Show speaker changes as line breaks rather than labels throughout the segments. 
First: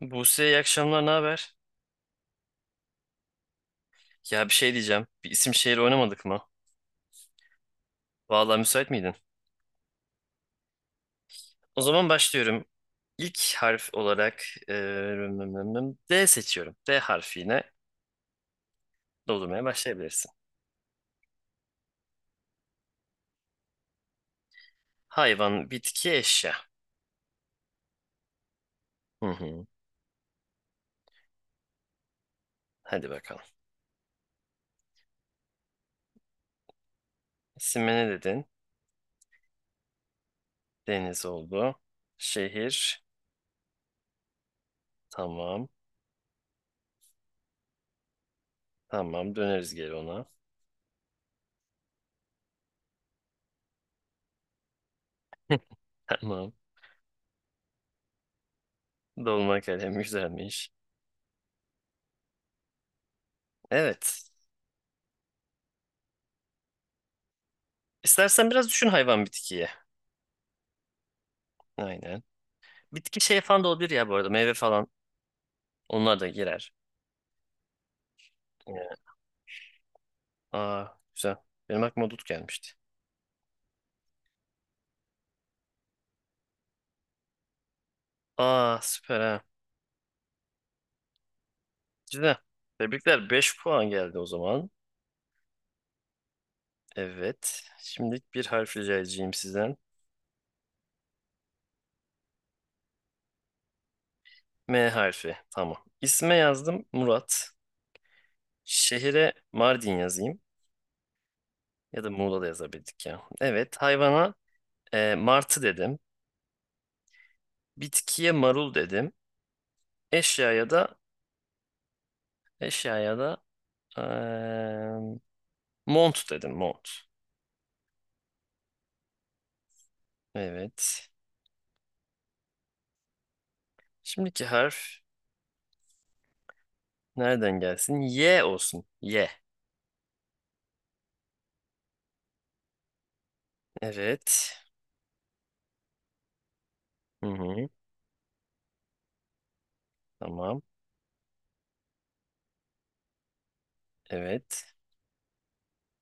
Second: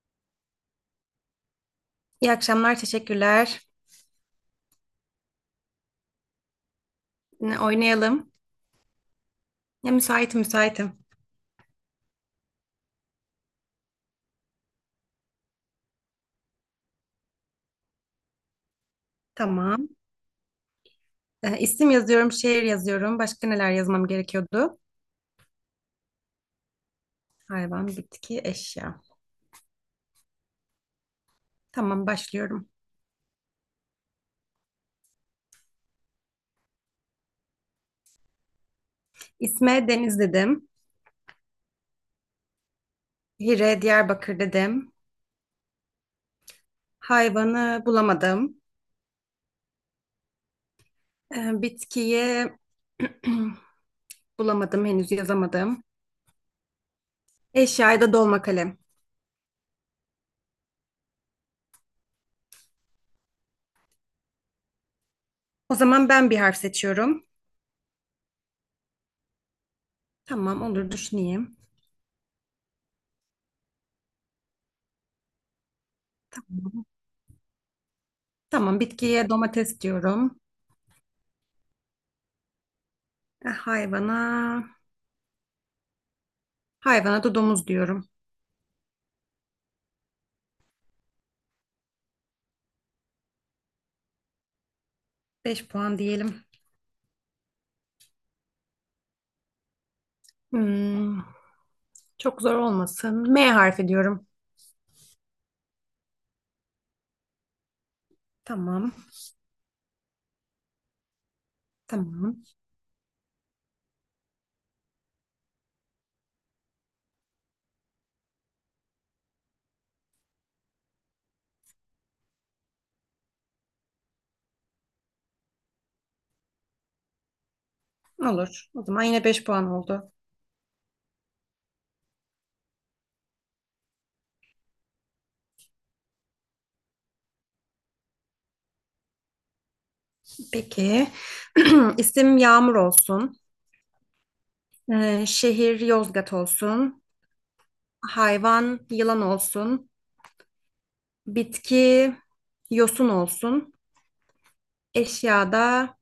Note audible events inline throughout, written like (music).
Buse iyi akşamlar, ne haber?
İyi akşamlar, teşekkürler.
Ya bir şey diyeceğim. Bir isim şehir oynamadık mı?
Yine oynayalım.
Vallahi müsait miydin?
Ya müsaitim, müsaitim.
O zaman başlıyorum. İlk harf olarak eee, D seçiyorum. D harfiyle doldurmaya
Tamam.
başlayabilirsin.
İsim yazıyorum, şehir yazıyorum. Başka neler yazmam gerekiyordu?
Hayvan, bitki, eşya.
Hayvan, bitki, eşya.
Hı hı.
Tamam, başlıyorum.
Hadi bakalım. İsmi ne dedin?
İsme Deniz dedim.
Deniz oldu. Şehir.
Hire, Diyarbakır dedim.
Tamam.
Hayvanı bulamadım.
Tamam. Döneriz geri ona. (laughs)
Bitkiyi (clears throat) bulamadım, henüz yazamadım.
Tamam.
Eşyayı da dolma kalem.
Dolma kalem güzelmiş. Evet.
O zaman ben bir harf seçiyorum.
İstersen biraz düşün hayvan bitkiye.
Tamam, olur düşüneyim.
Aynen. Bitki şey falan da olabilir ya bu arada. Meyve falan. Onlar da girer.
Tamam,
Yine.
bitkiye domates diyorum.
Aa, güzel. Benim aklıma dut gelmişti.
E, Hayvana Hayvana da domuz diyorum.
Aa, süper ha. Güzel. Tebrikler. 5 puan geldi o zaman.
5 puan diyelim.
Evet. Şimdi bir harf rica edeceğim sizden.
Hmm, çok zor olmasın. M harfi diyorum.
M harfi. Tamam. İsme yazdım Murat.
Tamam,
Şehire Mardin yazayım. Ya da Muğla
tamam.
da yazabildik ya. Evet. Hayvana martı dedim. Bitkiye marul dedim. Eşyaya da eşyaya da e, mont dedim. Mont.
Olur. O zaman yine beş puan oldu.
Evet. Şimdiki harf nereden gelsin? Y olsun. Y.
Peki. (clears throat) İsim Yağmur olsun.
Evet.
Şehir Yozgat olsun.
Hı hı.
Hayvan yılan olsun.
Tamam.
Bitki yosun olsun.
Evet.
Eşyada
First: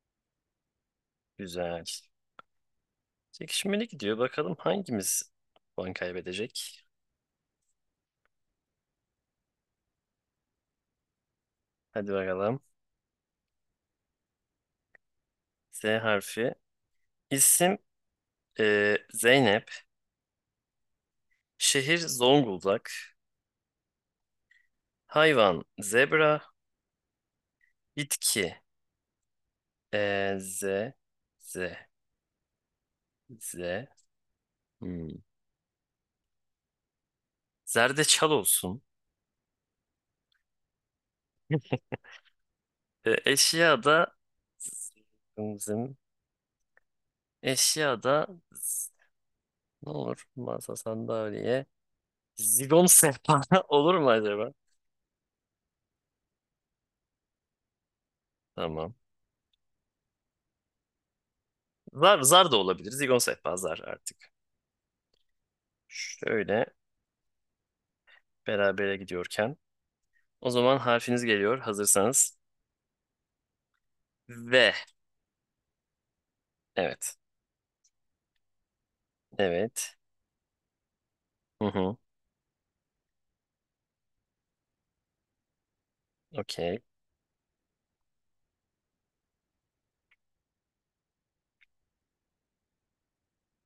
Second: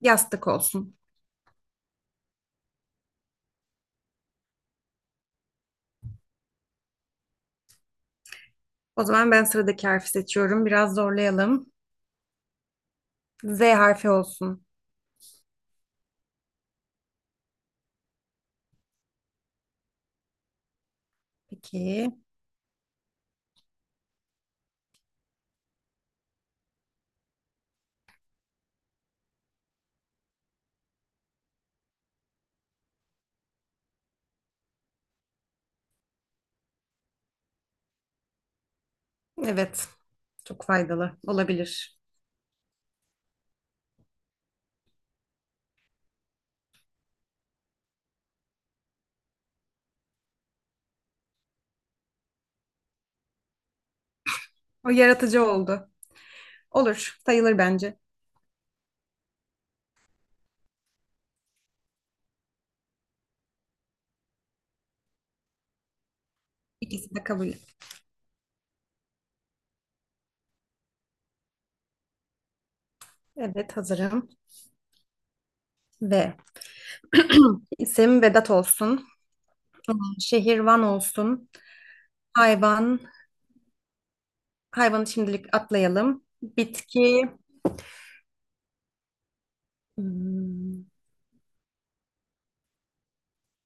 yastık olsun.
Güzel. Çekişmeli gidiyor. Bakalım hangimiz puan kaybedecek?
O zaman ben sıradaki harfi seçiyorum. Biraz zorlayalım.
Hadi bakalım.
Z harfi olsun.
Z harfi. İsim Zeynep. Şehir
Peki.
Zonguldak. Hayvan zebra. Bitki Z. Z. Z. Hmm. Zerdeçal olsun.
Evet. Çok faydalı olabilir.
Eşya da zım, zım. Eşya da z- ne olur? Masa, sandalye, zigon sehpa (laughs) olur mu acaba?
O yaratıcı oldu. Olur, sayılır bence.
Tamam. Zar, zar da olabilir. Zigon sehpa zar artık. Şöyle
İkisi de kabul.
berabere gidiyorken. O zaman harfiniz geliyor. Hazırsanız.
Evet, hazırım.
V.
Ve
Evet.
isim Vedat olsun.
Evet.
Şehir Van olsun.
Hı hı.
Hayvan, hayvanı şimdilik atlayalım.
Okey.
Hmm,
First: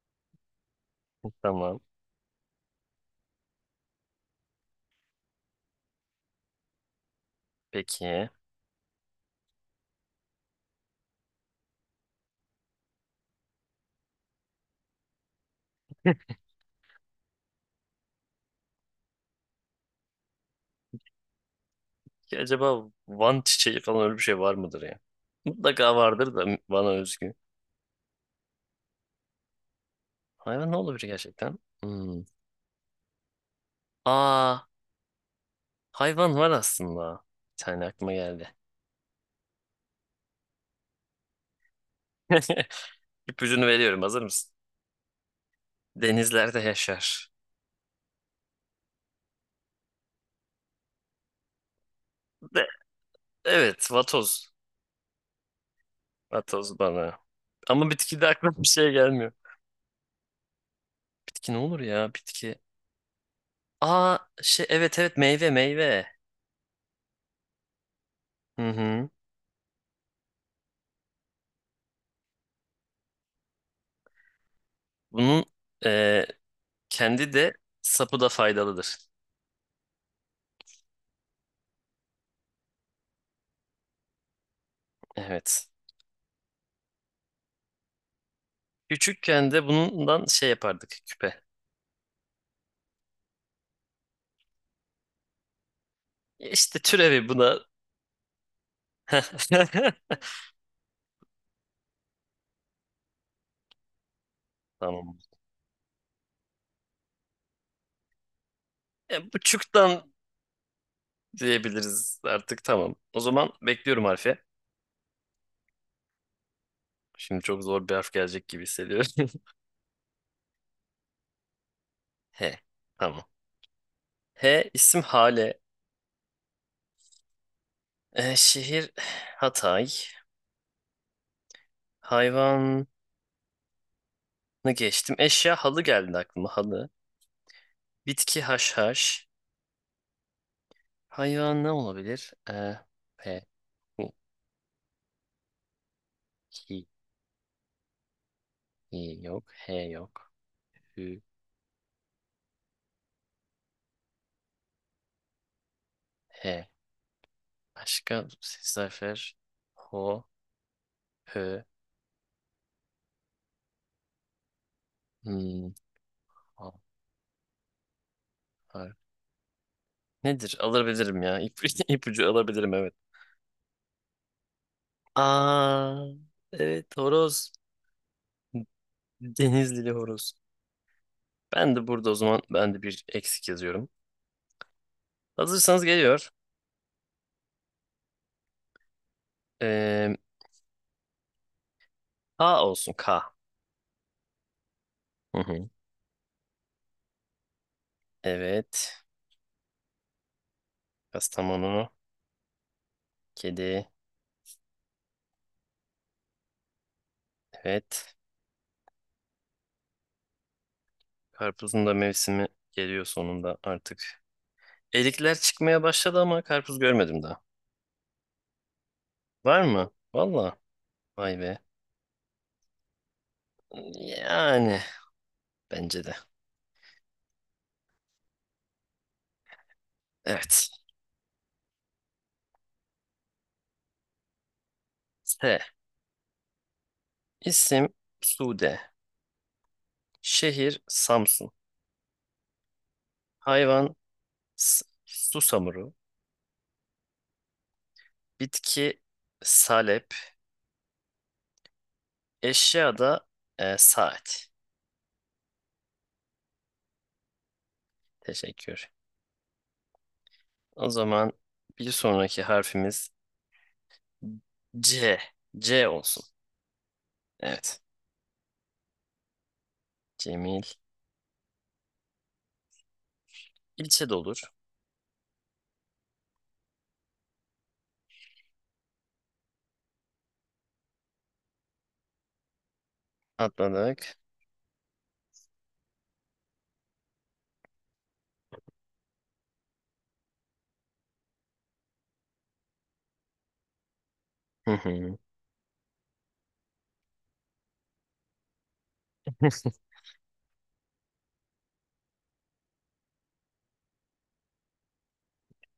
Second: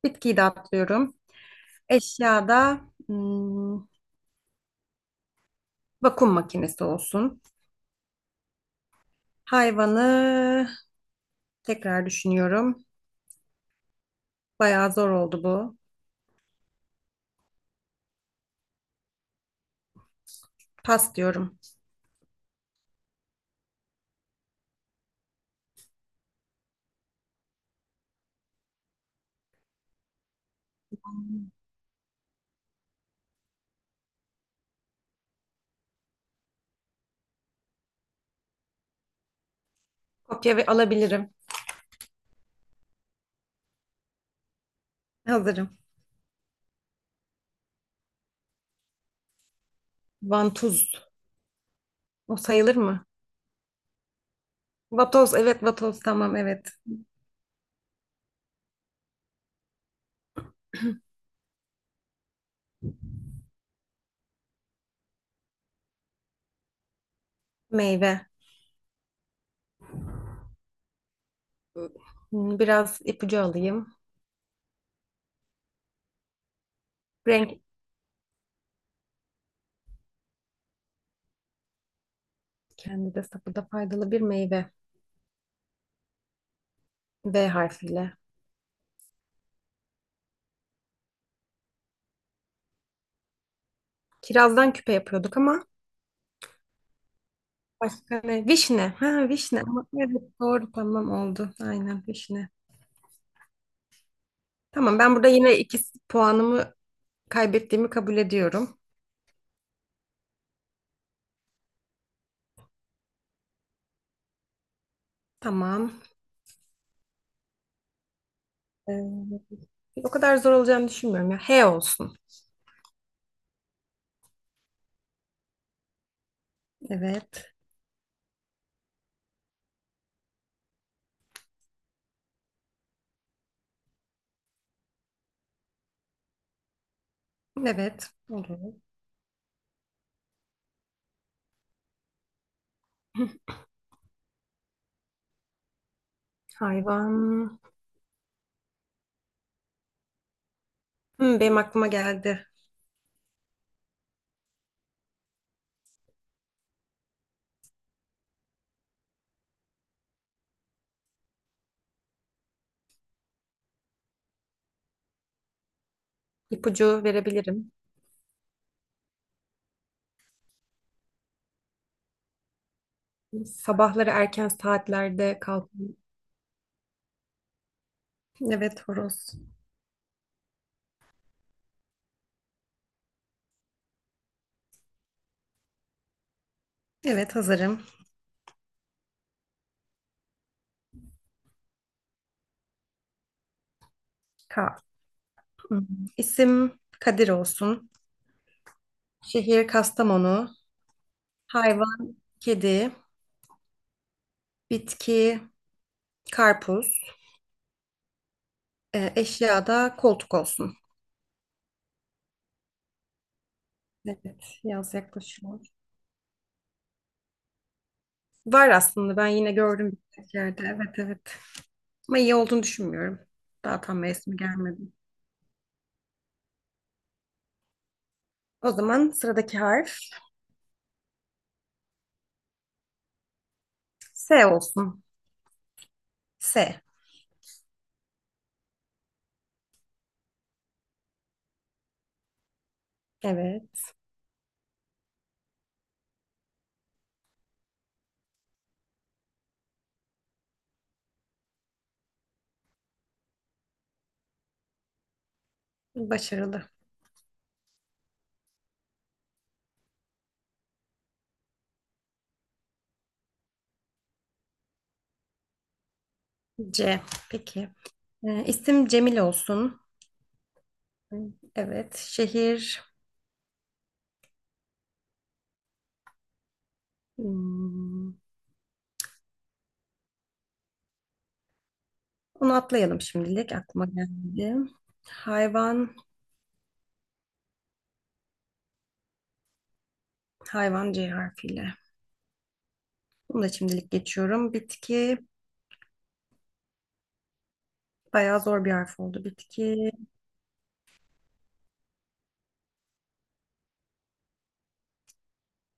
bitkiyi de atlıyorum.
Tamam.
Eşyada hmm, vakum makinesi olsun.
Peki.
Hayvanı tekrar düşünüyorum. Bayağı zor oldu bu. Pas diyorum.
Ki acaba Van çiçeği falan öyle bir şey var mıdır ya? Mutlaka vardır da bana özgü. Hayvan ne olabilir gerçekten? Hmm. Aa. Hayvan var aslında. Bir tane aklıma geldi.
Kopya ve alabilirim.
(laughs) İpucunu veriyorum. Hazır mısın?
Hazırım.
Denizlerde yaşar.
Vantuz, o
De-
sayılır mı?
evet, vatoz.
Vatoz, evet vatoz, tamam evet.
Vatoz bana. Ama bitki de aklıma bir şey gelmiyor. Bitki ne olur ya? Bitki. Aa, şey, evet evet, meyve meyve.
Meyve.
Hı hı.
Hmm, biraz ipucu alayım.
Bunun e, kendi de
Renk
sapı da faydalıdır.
kendi de sapı da faydalı bir meyve.
Evet.
V harfiyle.
Küçükken de bundan şey yapardık küpe.
Kirazdan küpe yapıyorduk ama
İşte türevi buna.
başka ne? Vişne. Ha vişne. Ama
(laughs)
evet doğru tamam oldu. Aynen vişne. Tamam, ben
Tamam.
burada yine iki puanımı kaybettiğimi kabul ediyorum.
Bu çuktan diyebiliriz artık tamam. O zaman bekliyorum harfi.
Tamam.
Şimdi çok zor bir harf gelecek gibi hissediyorum.
Ee, O kadar zor olacağını düşünmüyorum ya. H olsun.
(laughs) H. Tamam. H isim Hale.
Evet.
Şehir Hatay. Hayvanı geçtim. Eşya halı geldi aklıma halı.
Evet.
Bitki
Olur.
haşhaş. Hayvan ne olabilir? P.
(laughs)
Hu. Hi.
Hayvan.
Hi yok. H yok. Hü.
Hmm, benim aklıma geldi.
H. Başka ses harfler. Ho. Hö. Hmm. ha,
İpucu verebilirim.
har- Nedir? Alabilirim ya. (laughs) İpucu alabilirim evet.
Sabahları erken saatlerde kalkın.
Aa, evet horoz.
Evet horoz.
Denizlili horoz. Ben de burada o zaman ben de bir eksik yazıyorum. Hazırsanız geliyor.
Evet, hazırım.
Ee, K olsun K.
Ka.
Hı hı.
Hmm. İsim Kadir olsun.
Evet.
Şehir Kastamonu.
Kastamonu.
Hayvan kedi.
Kedi.
Bitki karpuz.
Evet.
Eşya da koltuk olsun.
Karpuzun da mevsimi geliyor sonunda artık.
Evet, yaz
Erikler
yaklaşıyor.
çıkmaya başladı ama karpuz görmedim daha.
Var aslında, ben yine
Var mı?
gördüm birkaç
Valla.
yerde. Evet, evet.
Vay be.
Ama iyi olduğunu düşünmüyorum. Daha tam mevsimi
Yani
gelmedi.
bence de.
O zaman sıradaki harf
Evet.
S olsun.
S.
S.
İsim Sude. Şehir Samsun.
Evet.
Hayvan susamuru, bitki salep, eşya da saat.
Başarılı.
Teşekkür. O zaman bir sonraki harfimiz C. C olsun.
C. Peki.
Evet.
İsim Cemil olsun.
Cemil.
Evet. Şehir.
İlçe de olur.
hmm, onu atlayalım şimdilik. Aklıma
Atladık.
geldi. Hayvan. Hayvan C harfiyle. Bunu da şimdilik geçiyorum.
Hı hı.
Bitki. Bayağı zor bir harf oldu.
(laughs)
Bitki.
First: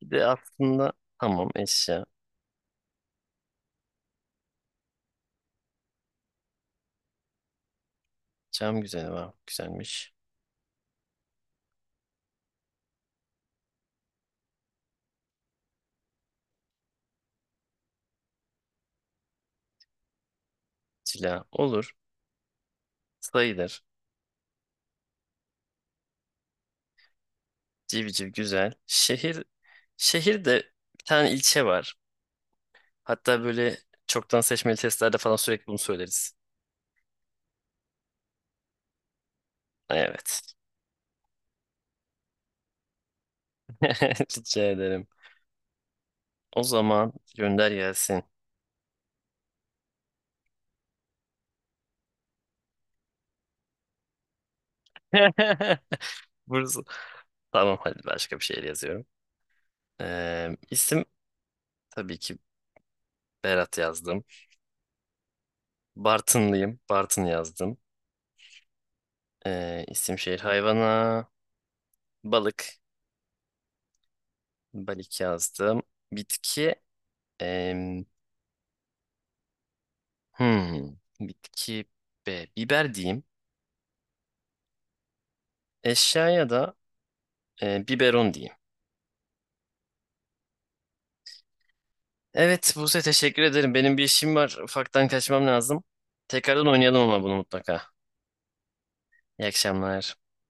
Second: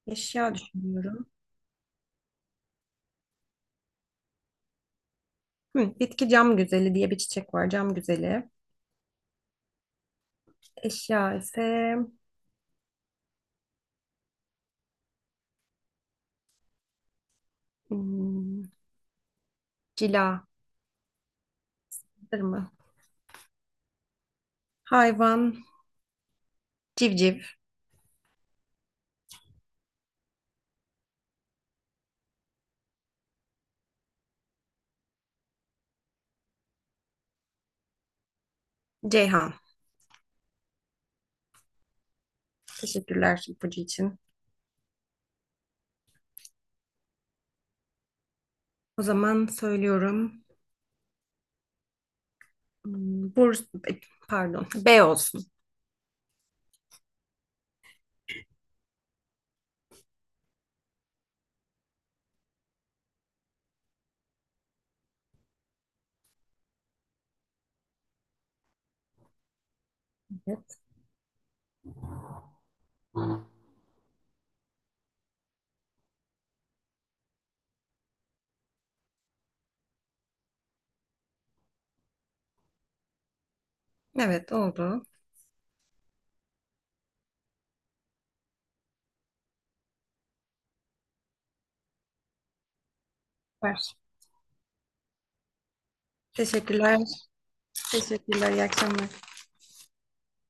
Bir de
Eşya
aslında
düşünüyorum.
tamam eşya.
Hı, bitki cam güzeli diye bir çiçek var. Cam güzeli.
Cam güzeli var. Güzelmiş.
Eşya ise hmm, cila.
Cila olur.
Mı?
Sayılır.
Hayvan. Civciv.
Civciv güzel. Şehir. Şehirde bir tane ilçe var. Hatta böyle çoktan seçmeli testlerde falan sürekli bunu söyleriz.
Ceyhan.
Evet.
Teşekkürler ipucu için.
(laughs) Rica ederim. O zaman gönder gelsin.
O zaman söylüyorum. Hmm, Burs, e, Pardon, B olsun.
(laughs) Burası. Tamam, hadi başka bir şey yazıyorum. İsim tabii ki Berat yazdım. Bartınlıyım. Bartın yazdım. İsim şehir
Evet,
hayvana balık. Balık yazdım. Bitki em, hmm, bitki biber diyeyim.
evet oldu.
Eşyaya da biberon diyeyim. Evet Buse, teşekkür ederim.
Süper.
Benim bir işim var. Ufaktan kaçmam lazım. Tekrardan
Teşekkürler.
oynayalım ama bunu mutlaka.
Teşekkürler. İyi akşamlar.
İyi akşamlar.